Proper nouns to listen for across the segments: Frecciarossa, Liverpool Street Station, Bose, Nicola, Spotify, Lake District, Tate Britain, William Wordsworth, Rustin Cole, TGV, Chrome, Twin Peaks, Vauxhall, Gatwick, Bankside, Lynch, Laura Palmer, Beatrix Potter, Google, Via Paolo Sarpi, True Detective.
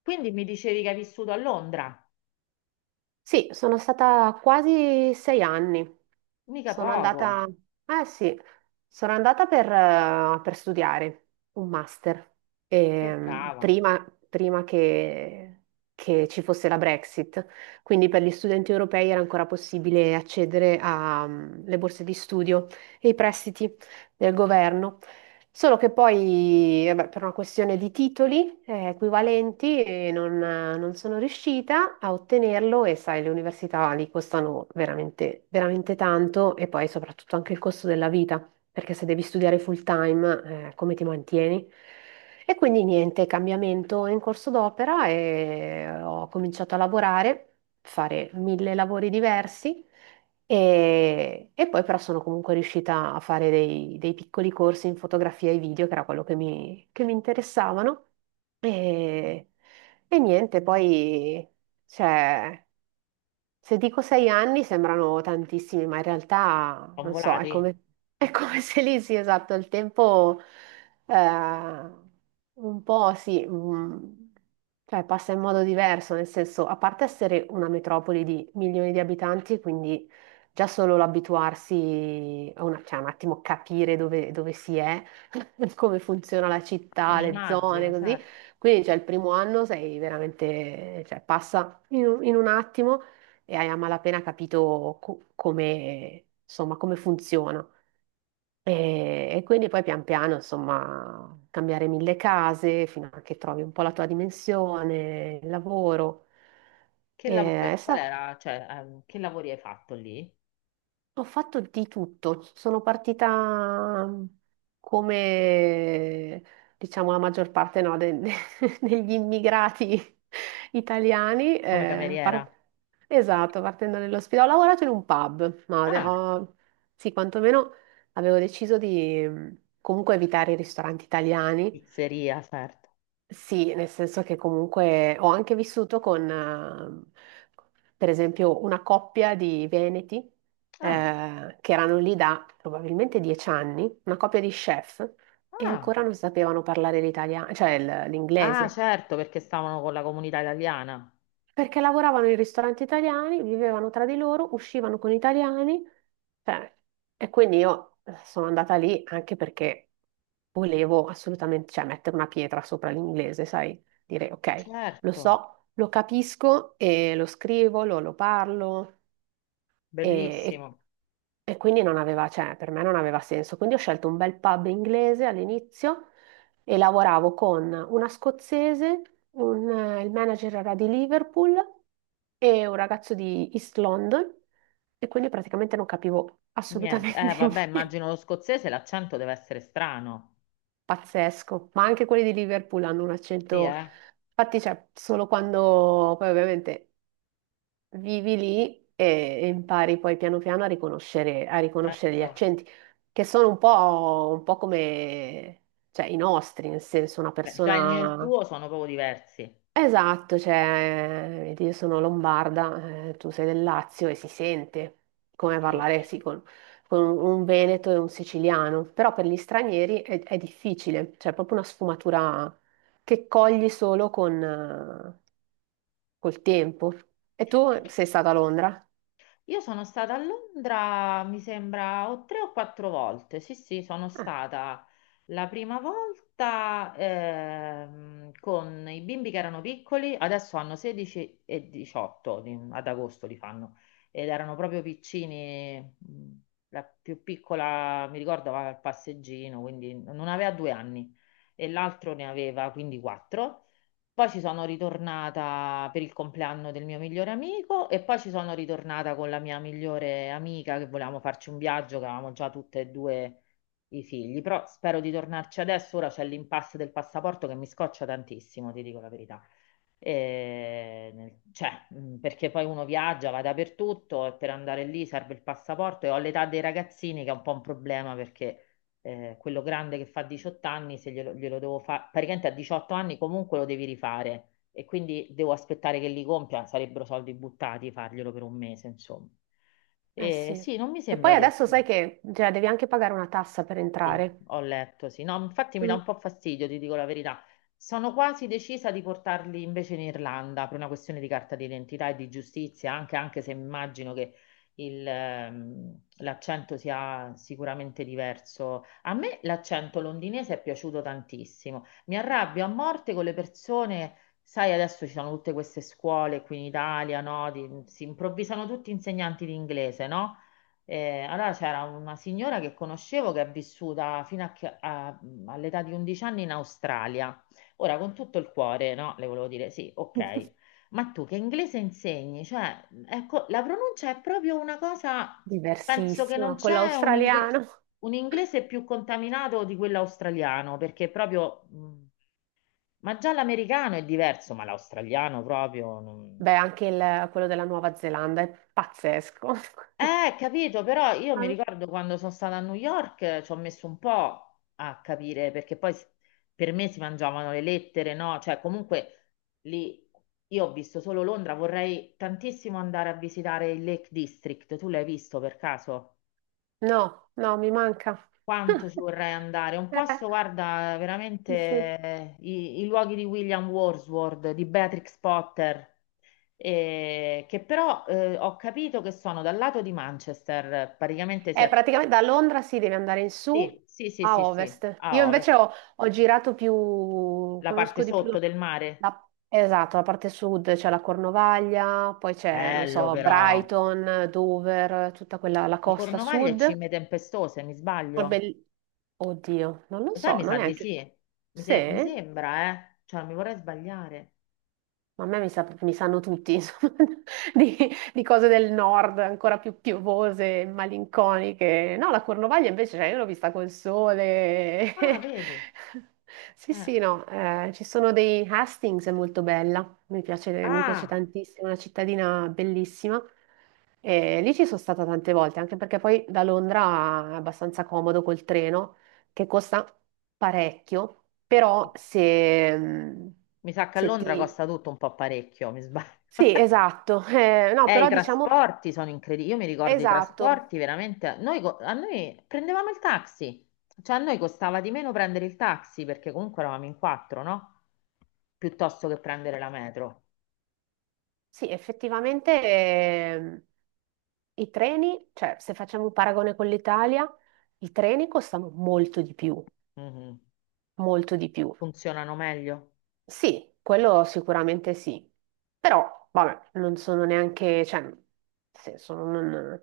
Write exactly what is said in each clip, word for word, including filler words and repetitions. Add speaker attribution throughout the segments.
Speaker 1: Quindi mi dicevi che hai vissuto a Londra,
Speaker 2: Sì, sono stata quasi sei anni.
Speaker 1: mica
Speaker 2: Sono
Speaker 1: poco,
Speaker 2: andata, eh sì, sono andata per, eh, per studiare un master.
Speaker 1: che
Speaker 2: Ehm,
Speaker 1: brava,
Speaker 2: prima, prima che, che ci fosse la Brexit. Quindi per gli studenti europei era ancora possibile accedere alle borse di studio e i prestiti del governo. Solo che poi, vabbè, per una questione di titoli eh, equivalenti, eh, non, non sono riuscita a ottenerlo e sai, le università lì costano veramente, veramente tanto e poi soprattutto anche il costo della vita perché se devi studiare full time, eh, come ti mantieni? E quindi niente, cambiamento in corso d'opera e eh, ho cominciato a lavorare, fare mille lavori diversi e, e poi però sono comunque riuscita a fare dei, dei piccoli corsi in fotografia e video, che era quello che mi, che mi interessavano. E, e niente, poi c'è se dico sei anni sembrano tantissimi, ma in realtà
Speaker 1: ho
Speaker 2: non so, è
Speaker 1: volati,
Speaker 2: come, è come se lì sì, esatto, il tempo eh, un po' sì, mm, cioè passa in modo diverso, nel senso, a parte essere una metropoli di milioni di abitanti, quindi già solo l'abituarsi, a una- cioè un attimo capire dove, dove si è, come funziona la
Speaker 1: eh,
Speaker 2: città, le zone,
Speaker 1: immagino,
Speaker 2: così.
Speaker 1: certo.
Speaker 2: Quindi, cioè, il primo anno sei veramente, cioè, passa in un in un attimo e hai a malapena capito co- come, insomma, come funziona. E, e quindi poi pian piano, insomma, cambiare mille case fino a che trovi un po' la tua dimensione, il lavoro.
Speaker 1: Che lavoro,
Speaker 2: E, è
Speaker 1: qual
Speaker 2: stato.
Speaker 1: era, cioè, ehm, che lavori hai fatto lì?
Speaker 2: Ho fatto di tutto, sono partita mhmm, come diciamo la maggior parte no, de- degli immigrati italiani.
Speaker 1: Come
Speaker 2: Eh,
Speaker 1: cameriera?
Speaker 2: par- esatto, partendo dall'ospedale. Ho lavorato in un pub, ma ade-
Speaker 1: Ah,
Speaker 2: ho- sì, quantomeno avevo deciso di mh, comunque evitare i ristoranti italiani,
Speaker 1: pizzeria, certo.
Speaker 2: sì, nel senso che comunque ho anche vissuto con, eh, per esempio, una coppia di veneti,
Speaker 1: Ah,
Speaker 2: eh, che erano lì da probabilmente dieci anni, una coppia di chef, e
Speaker 1: ah,
Speaker 2: ancora non sapevano parlare l'italiano, cioè il-
Speaker 1: ah,
Speaker 2: l'inglese.
Speaker 1: certo, perché stavano con la comunità italiana.
Speaker 2: Perché lavoravano in ristoranti italiani, vivevano tra di loro, uscivano con italiani, cioè, e quindi io eh, sono andata lì anche perché volevo assolutamente, cioè, mettere una pietra sopra l'inglese, sai? Dire, ok, lo
Speaker 1: Certo,
Speaker 2: so, lo capisco e lo scrivo, lo, lo parlo, e, e
Speaker 1: bellissimo.
Speaker 2: e quindi non aveva, cioè, per me non aveva senso. Quindi ho scelto un bel pub inglese all'inizio e lavoravo con una scozzese, un, eh, il manager era di Liverpool e un ragazzo di East London e quindi praticamente non capivo
Speaker 1: Niente,
Speaker 2: assolutamente
Speaker 1: eh, vabbè,
Speaker 2: niente.
Speaker 1: immagino lo scozzese, l'accento deve essere strano.
Speaker 2: Pazzesco, ma anche quelli di Liverpool hanno un
Speaker 1: Sì,
Speaker 2: accento,
Speaker 1: eh,
Speaker 2: infatti, cioè, solo quando poi ovviamente vivi lì e, e impari poi piano piano a riconoscere, a riconoscere gli
Speaker 1: certo.
Speaker 2: accenti, che sono un po', un po' come cioè, i nostri, nel senso una
Speaker 1: Beh, già il mio e il
Speaker 2: persona...
Speaker 1: tuo sono proprio diversi.
Speaker 2: Esatto, cioè, vedi, io sono lombarda, eh, tu sei del Lazio e si sente come
Speaker 1: Io
Speaker 2: parlare sì, con, con un veneto e un siciliano, però per gli stranieri è, è difficile, cioè è proprio una sfumatura che cogli solo con, eh, col tempo. E tu sei stata a Londra?
Speaker 1: Io sono stata a Londra, mi sembra, o tre o quattro volte. Sì, sì, sono stata la prima volta ehm, con i bimbi che erano piccoli, adesso hanno sedici e diciotto, di- ad agosto li fanno, ed erano proprio piccini. mh, La più piccola, mi ricordo, aveva il passeggino, quindi non aveva due anni e l'altro ne aveva quindi quattro. Poi ci sono ritornata per il compleanno del mio migliore amico e poi ci sono ritornata con la mia migliore amica che volevamo farci un viaggio, che avevamo già tutte e due i figli, però spero di tornarci adesso, ora c'è l'impasse del passaporto che mi scoccia tantissimo, ti dico la verità. E, nel- cioè, mh, perché poi uno viaggia, va dappertutto e per andare lì serve il passaporto e ho l'età dei ragazzini che è un po' un problema perché eh, quello grande che fa diciotto anni, se glielo, glielo devo fare, praticamente a diciotto anni comunque lo devi rifare e quindi devo aspettare che li compia, sarebbero soldi buttati farglielo per un mese, insomma.
Speaker 2: Eh
Speaker 1: E
Speaker 2: sì.
Speaker 1: sì, non mi
Speaker 2: E poi
Speaker 1: sembra di
Speaker 2: adesso
Speaker 1: essere.
Speaker 2: sai che cioè, devi anche pagare una tassa per
Speaker 1: Sì,
Speaker 2: entrare.
Speaker 1: ho letto, sì. No, infatti mi dà
Speaker 2: Mm.
Speaker 1: un po' fastidio, ti dico la verità. Sono quasi decisa di portarli invece in Irlanda per una questione di carta d'identità e di giustizia, anche, anche se immagino che il, ehm, l'accento sia sicuramente diverso. A me l'accento londinese è piaciuto tantissimo. Mi arrabbio a morte con le persone, sai, adesso ci sono tutte queste scuole qui in Italia, no? Di- si improvvisano tutti insegnanti di inglese, no? Eh, allora c'era una signora che conoscevo che è vissuta fino a che- a- all'età di undici anni in Australia. Ora, con tutto il cuore, no? Le volevo dire, sì, ok, ma tu che inglese insegni? Cioè, ecco, la pronuncia è proprio una cosa, penso che non
Speaker 2: Diversissima. Quello
Speaker 1: c'è un, ingle-
Speaker 2: australiano.
Speaker 1: un inglese più contaminato di quello australiano, perché proprio, mh, ma già l'americano è diverso, ma l'australiano proprio. non-
Speaker 2: Beh, anche il- quello della Nuova Zelanda è pazzesco.
Speaker 1: Eh, capito, però io mi
Speaker 2: Ah,
Speaker 1: ricordo quando sono stata a New York eh, ci ho messo un po' a capire perché poi s- per me si mangiavano le lettere, no? Cioè, comunque lì io ho visto solo Londra, vorrei tantissimo andare a visitare il Lake District. Tu l'hai visto per caso?
Speaker 2: no, no, mi manca.
Speaker 1: Quanto ci vorrei andare? Un
Speaker 2: Eh,
Speaker 1: posto, guarda, veramente
Speaker 2: sì, sì.
Speaker 1: eh, i, i luoghi di William Wordsworth, di Beatrix Potter, eh, che però eh, ho capito che sono dal lato di Manchester, praticamente si è.
Speaker 2: Eh, praticamente da Londra si deve andare in su
Speaker 1: Sì, sì, sì,
Speaker 2: a
Speaker 1: sì, sì,
Speaker 2: ovest. Io
Speaker 1: a
Speaker 2: invece
Speaker 1: ovest,
Speaker 2: ho, ho girato più,
Speaker 1: la parte
Speaker 2: conosco di più la,
Speaker 1: sotto del mare.
Speaker 2: la- esatto, la parte sud, c'è la Cornovaglia, poi c'è, non
Speaker 1: Bello
Speaker 2: so,
Speaker 1: però.
Speaker 2: Brighton, Dover, tutta quella, la
Speaker 1: La
Speaker 2: costa
Speaker 1: Cornovaglia è
Speaker 2: sud.
Speaker 1: cime tempestose, mi
Speaker 2: È
Speaker 1: sbaglio?
Speaker 2: bell- Oddio, non lo
Speaker 1: Lo sai,
Speaker 2: so,
Speaker 1: mi
Speaker 2: non
Speaker 1: sa
Speaker 2: è
Speaker 1: di
Speaker 2: anche...
Speaker 1: sì. Mi,
Speaker 2: Sì?
Speaker 1: se- mi sembra, eh. Cioè, non mi vorrei sbagliare.
Speaker 2: Ma a me mi, sa- mi sanno tutti, insomma, di, di cose del nord ancora più piovose e malinconiche. No, la Cornovaglia invece, cioè, io l'ho vista col sole.
Speaker 1: Ah, vedi.
Speaker 2: Sì,
Speaker 1: Eh.
Speaker 2: sì, no, eh, ci sono dei Hastings, è molto bella, mi piace, mi piace
Speaker 1: Ah,
Speaker 2: tantissimo, è una cittadina bellissima. E lì ci sono stata tante volte, anche perché poi da Londra è abbastanza comodo col treno, che costa parecchio, però se, mm,
Speaker 1: mi sa che a
Speaker 2: se
Speaker 1: Londra
Speaker 2: ti...
Speaker 1: costa tutto un po' parecchio, mi sbaglio.
Speaker 2: Sì, esatto. Eh, no,
Speaker 1: Eh, i
Speaker 2: però diciamo,
Speaker 1: trasporti sono incredibili. Io mi ricordo i
Speaker 2: esatto.
Speaker 1: trasporti veramente. Noi, co- a noi prendevamo il taxi, cioè a noi costava di meno prendere il taxi perché comunque eravamo in quattro, no? Piuttosto che prendere la metro.
Speaker 2: Sì, effettivamente ehm, i treni, cioè se facciamo un paragone con l'Italia, i treni costano molto di più,
Speaker 1: Mhm.
Speaker 2: molto di più.
Speaker 1: Funzionano meglio.
Speaker 2: Sì, quello sicuramente sì, però vabbè, non sono neanche, cioè, nel senso, non,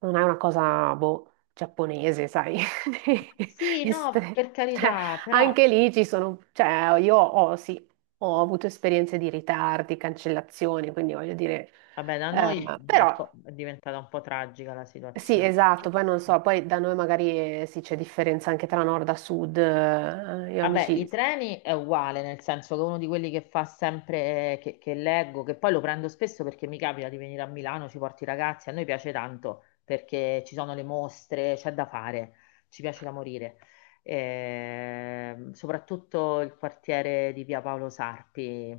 Speaker 2: non è una cosa, boh, giapponese, sai,
Speaker 1: Sì, no,
Speaker 2: Estre-
Speaker 1: per
Speaker 2: cioè,
Speaker 1: carità, però
Speaker 2: anche lì ci sono, cioè, io ho, sì, ho avuto esperienze di ritardi, cancellazioni, quindi voglio dire,
Speaker 1: vabbè, da noi
Speaker 2: eh,
Speaker 1: è, po-
Speaker 2: però,
Speaker 1: è diventata un po' tragica la
Speaker 2: sì,
Speaker 1: situazione.
Speaker 2: esatto, poi non so, poi da noi magari, eh, sì, c'è differenza anche tra nord a sud, eh, io
Speaker 1: Vabbè, i
Speaker 2: amici,
Speaker 1: treni è uguale, nel senso che uno di quelli che fa sempre, eh, che, che leggo, che poi lo prendo spesso perché mi capita di venire a Milano, ci porti i ragazzi, a noi piace tanto perché ci sono le mostre, c'è da fare, ci piace da morire. Ehm, soprattutto il quartiere di Via Paolo Sarpi,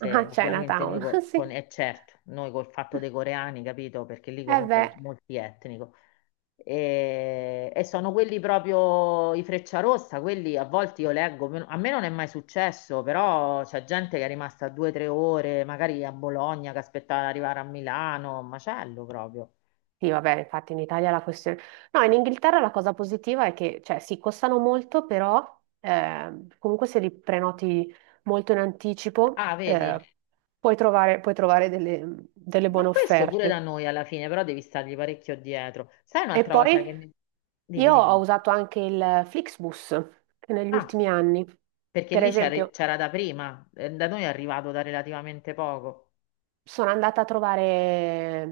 Speaker 2: ah,
Speaker 1: ovviamente noi
Speaker 2: Chinatown,
Speaker 1: col- con,
Speaker 2: sì.
Speaker 1: e certo, noi col fatto dei coreani, capito? Perché lì
Speaker 2: Eh
Speaker 1: comunque è
Speaker 2: beh,
Speaker 1: multietnico. E, e sono quelli proprio i Frecciarossa, quelli a volte io leggo, meno- a me non è mai successo, però c'è gente che è rimasta due o tre ore, magari a Bologna, che aspettava di arrivare a Milano, un macello proprio.
Speaker 2: sì, vabbè, infatti in Italia la questione... No, in Inghilterra la cosa positiva è che, cioè, sì, costano molto, però ehm, comunque se li prenoti molto in anticipo
Speaker 1: Ah, vedi?
Speaker 2: eh, puoi trovare, puoi trovare delle, delle buone
Speaker 1: Ma questo pure da
Speaker 2: offerte.
Speaker 1: noi alla fine, però devi stargli parecchio dietro. Sai
Speaker 2: E
Speaker 1: un'altra cosa
Speaker 2: poi
Speaker 1: che mi. Dimmi,
Speaker 2: io ho
Speaker 1: dimmi.
Speaker 2: usato anche il Flixbus che negli
Speaker 1: Ah,
Speaker 2: ultimi anni.
Speaker 1: perché
Speaker 2: Per
Speaker 1: lì c'era
Speaker 2: esempio,
Speaker 1: c'era da prima, eh, da noi è arrivato da relativamente poco.
Speaker 2: sono andata a trovare eh,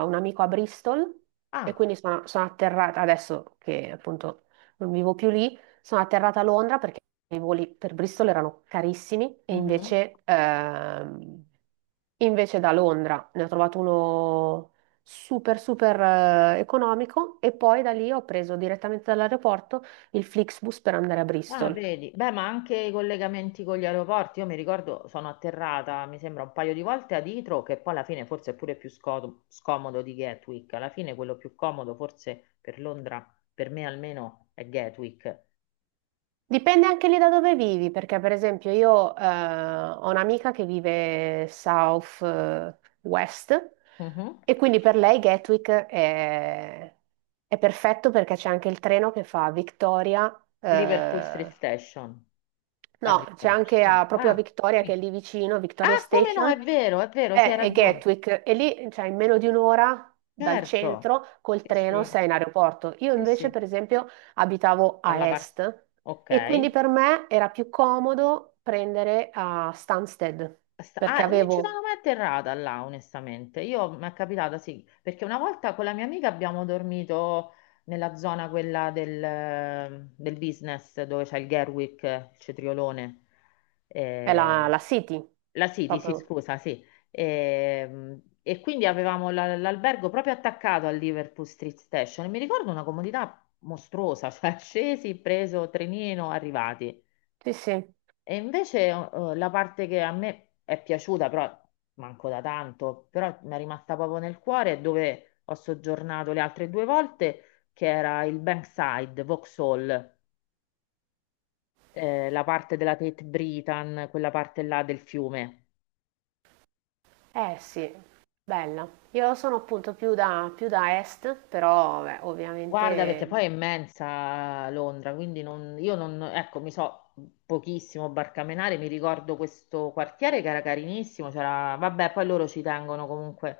Speaker 2: un amico a Bristol e
Speaker 1: Ah,
Speaker 2: quindi sono, sono atterrata, adesso che appunto non vivo più lì, sono atterrata a Londra perché i voli per Bristol erano carissimi e
Speaker 1: mhm.
Speaker 2: invece, ehm, invece da Londra ne ho trovato uno super super eh, economico e poi da lì ho preso direttamente dall'aeroporto il Flixbus per andare a
Speaker 1: Ah,
Speaker 2: Bristol.
Speaker 1: vedi, beh, ma anche i collegamenti con gli aeroporti, io mi ricordo, sono atterrata, mi sembra, un paio di volte ad Itro, che poi alla fine forse è pure più sco- scomodo di Gatwick, alla fine quello più comodo forse per Londra, per me almeno, è Gatwick.
Speaker 2: Dipende anche lì da dove vivi, perché per esempio io eh, ho un'amica che vive South eh, West
Speaker 1: Mhm.
Speaker 2: e quindi per lei Gatwick è, è perfetto perché c'è anche il treno che fa Victoria,
Speaker 1: Liverpool Street
Speaker 2: eh,
Speaker 1: Station,
Speaker 2: no,
Speaker 1: arriva.
Speaker 2: c'è anche a-
Speaker 1: No.
Speaker 2: proprio a
Speaker 1: Ah.
Speaker 2: Victoria, che è
Speaker 1: Sì.
Speaker 2: lì vicino, Victoria
Speaker 1: Ah, come no,
Speaker 2: Station,
Speaker 1: è vero, è vero, sì, hai
Speaker 2: è, è
Speaker 1: ragione.
Speaker 2: Gatwick, e lì, cioè, in meno di un'ora dal
Speaker 1: Certo,
Speaker 2: centro, col
Speaker 1: sì,
Speaker 2: treno,
Speaker 1: sì,
Speaker 2: sei in aeroporto. Io
Speaker 1: sì,
Speaker 2: invece,
Speaker 1: sì,
Speaker 2: per esempio, abitavo
Speaker 1: dalla
Speaker 2: a
Speaker 1: parte.
Speaker 2: est,
Speaker 1: Ok.
Speaker 2: e quindi per me era più comodo prendere a Stansted,
Speaker 1: Sta- Ah,
Speaker 2: perché
Speaker 1: non ci
Speaker 2: avevo,
Speaker 1: sono mai atterrata là, onestamente. Io mi è capitata, sì, perché una volta con la mia amica abbiamo dormito nella zona quella del, del business dove c'è il Gerwick, il cetriolone.
Speaker 2: è la,
Speaker 1: Eh,
Speaker 2: la City,
Speaker 1: la City, sì,
Speaker 2: proprio.
Speaker 1: scusa, sì. Ehm, E, quindi avevamo la- l'albergo proprio attaccato al Liverpool Street Station. E mi ricordo una comodità mostruosa, cioè scesi, preso trenino, arrivati.
Speaker 2: Sì, sì.
Speaker 1: E invece eh, la parte che a me è piaciuta, però manco da tanto, però mi è rimasta proprio nel cuore, è dove ho soggiornato le altre due volte, che era il Bankside, Vauxhall, eh, la parte della Tate Britain, quella parte là del fiume.
Speaker 2: Eh sì, bella. Io sono appunto più da, più da est, però beh,
Speaker 1: Guarda,
Speaker 2: ovviamente
Speaker 1: perché poi è immensa Londra, quindi non- io non, ecco, mi so pochissimo barcamenare, mi ricordo questo quartiere che era carinissimo, c'era, vabbè, poi loro ci tengono comunque,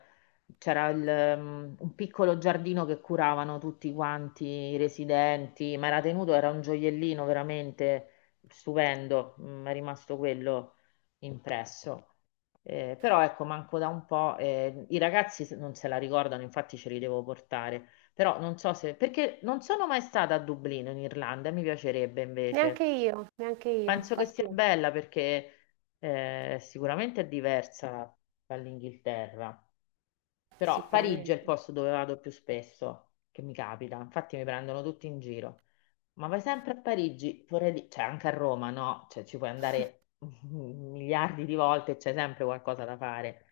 Speaker 1: c'era il, um, un piccolo giardino che curavano tutti quanti i residenti, ma era tenuto, era un gioiellino veramente stupendo, mi è rimasto quello impresso. Eh, però ecco, manco da un po', eh, i ragazzi se- non se la ricordano, infatti ce li devo portare. Però non so se, perché non sono mai stata a Dublino in Irlanda, mi piacerebbe invece.
Speaker 2: neanche io, neanche io,
Speaker 1: Penso che sia
Speaker 2: infatti
Speaker 1: bella perché eh, sicuramente è diversa dall'Inghilterra. Però Parigi è il
Speaker 2: sicuramente.
Speaker 1: posto dove vado più spesso, che mi capita. Infatti mi prendono tutti in giro. Ma vai sempre a Parigi, vorrei dire, cioè anche a Roma, no? Cioè ci puoi andare miliardi di volte e c'è sempre qualcosa da fare.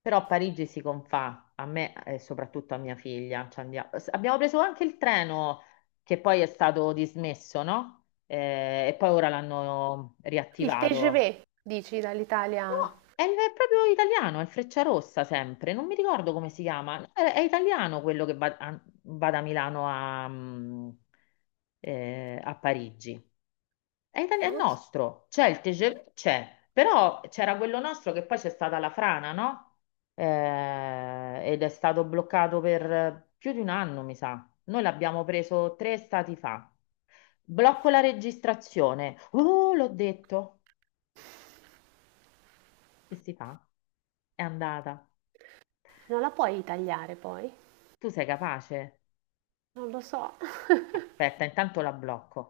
Speaker 1: Però Parigi si confà a me e soprattutto a mia figlia. Ci andia- s- Abbiamo preso anche il treno che poi è stato dismesso, no? Eh, e poi ora l'hanno
Speaker 2: Il
Speaker 1: riattivato.
Speaker 2: ti gi vu, dici dall'Italia?
Speaker 1: No, è, il- è proprio italiano, è il Frecciarossa sempre, non mi ricordo come si chiama. No, È, è italiano quello che va, a- va da Milano a, mm, eh, a Parigi. È, itali-
Speaker 2: Ma
Speaker 1: è
Speaker 2: non so,
Speaker 1: nostro, c'è il T G V, c'è, però c'era quello nostro che poi c'è stata la frana, no? Eh, ed è stato bloccato per più di un anno, mi sa. Noi l'abbiamo preso tre stati fa. Blocco la registrazione. Oh, l'ho detto. Che si fa? È andata.
Speaker 2: non la puoi tagliare poi,
Speaker 1: Tu sei capace?
Speaker 2: non lo so.
Speaker 1: Aspetta, intanto la blocco.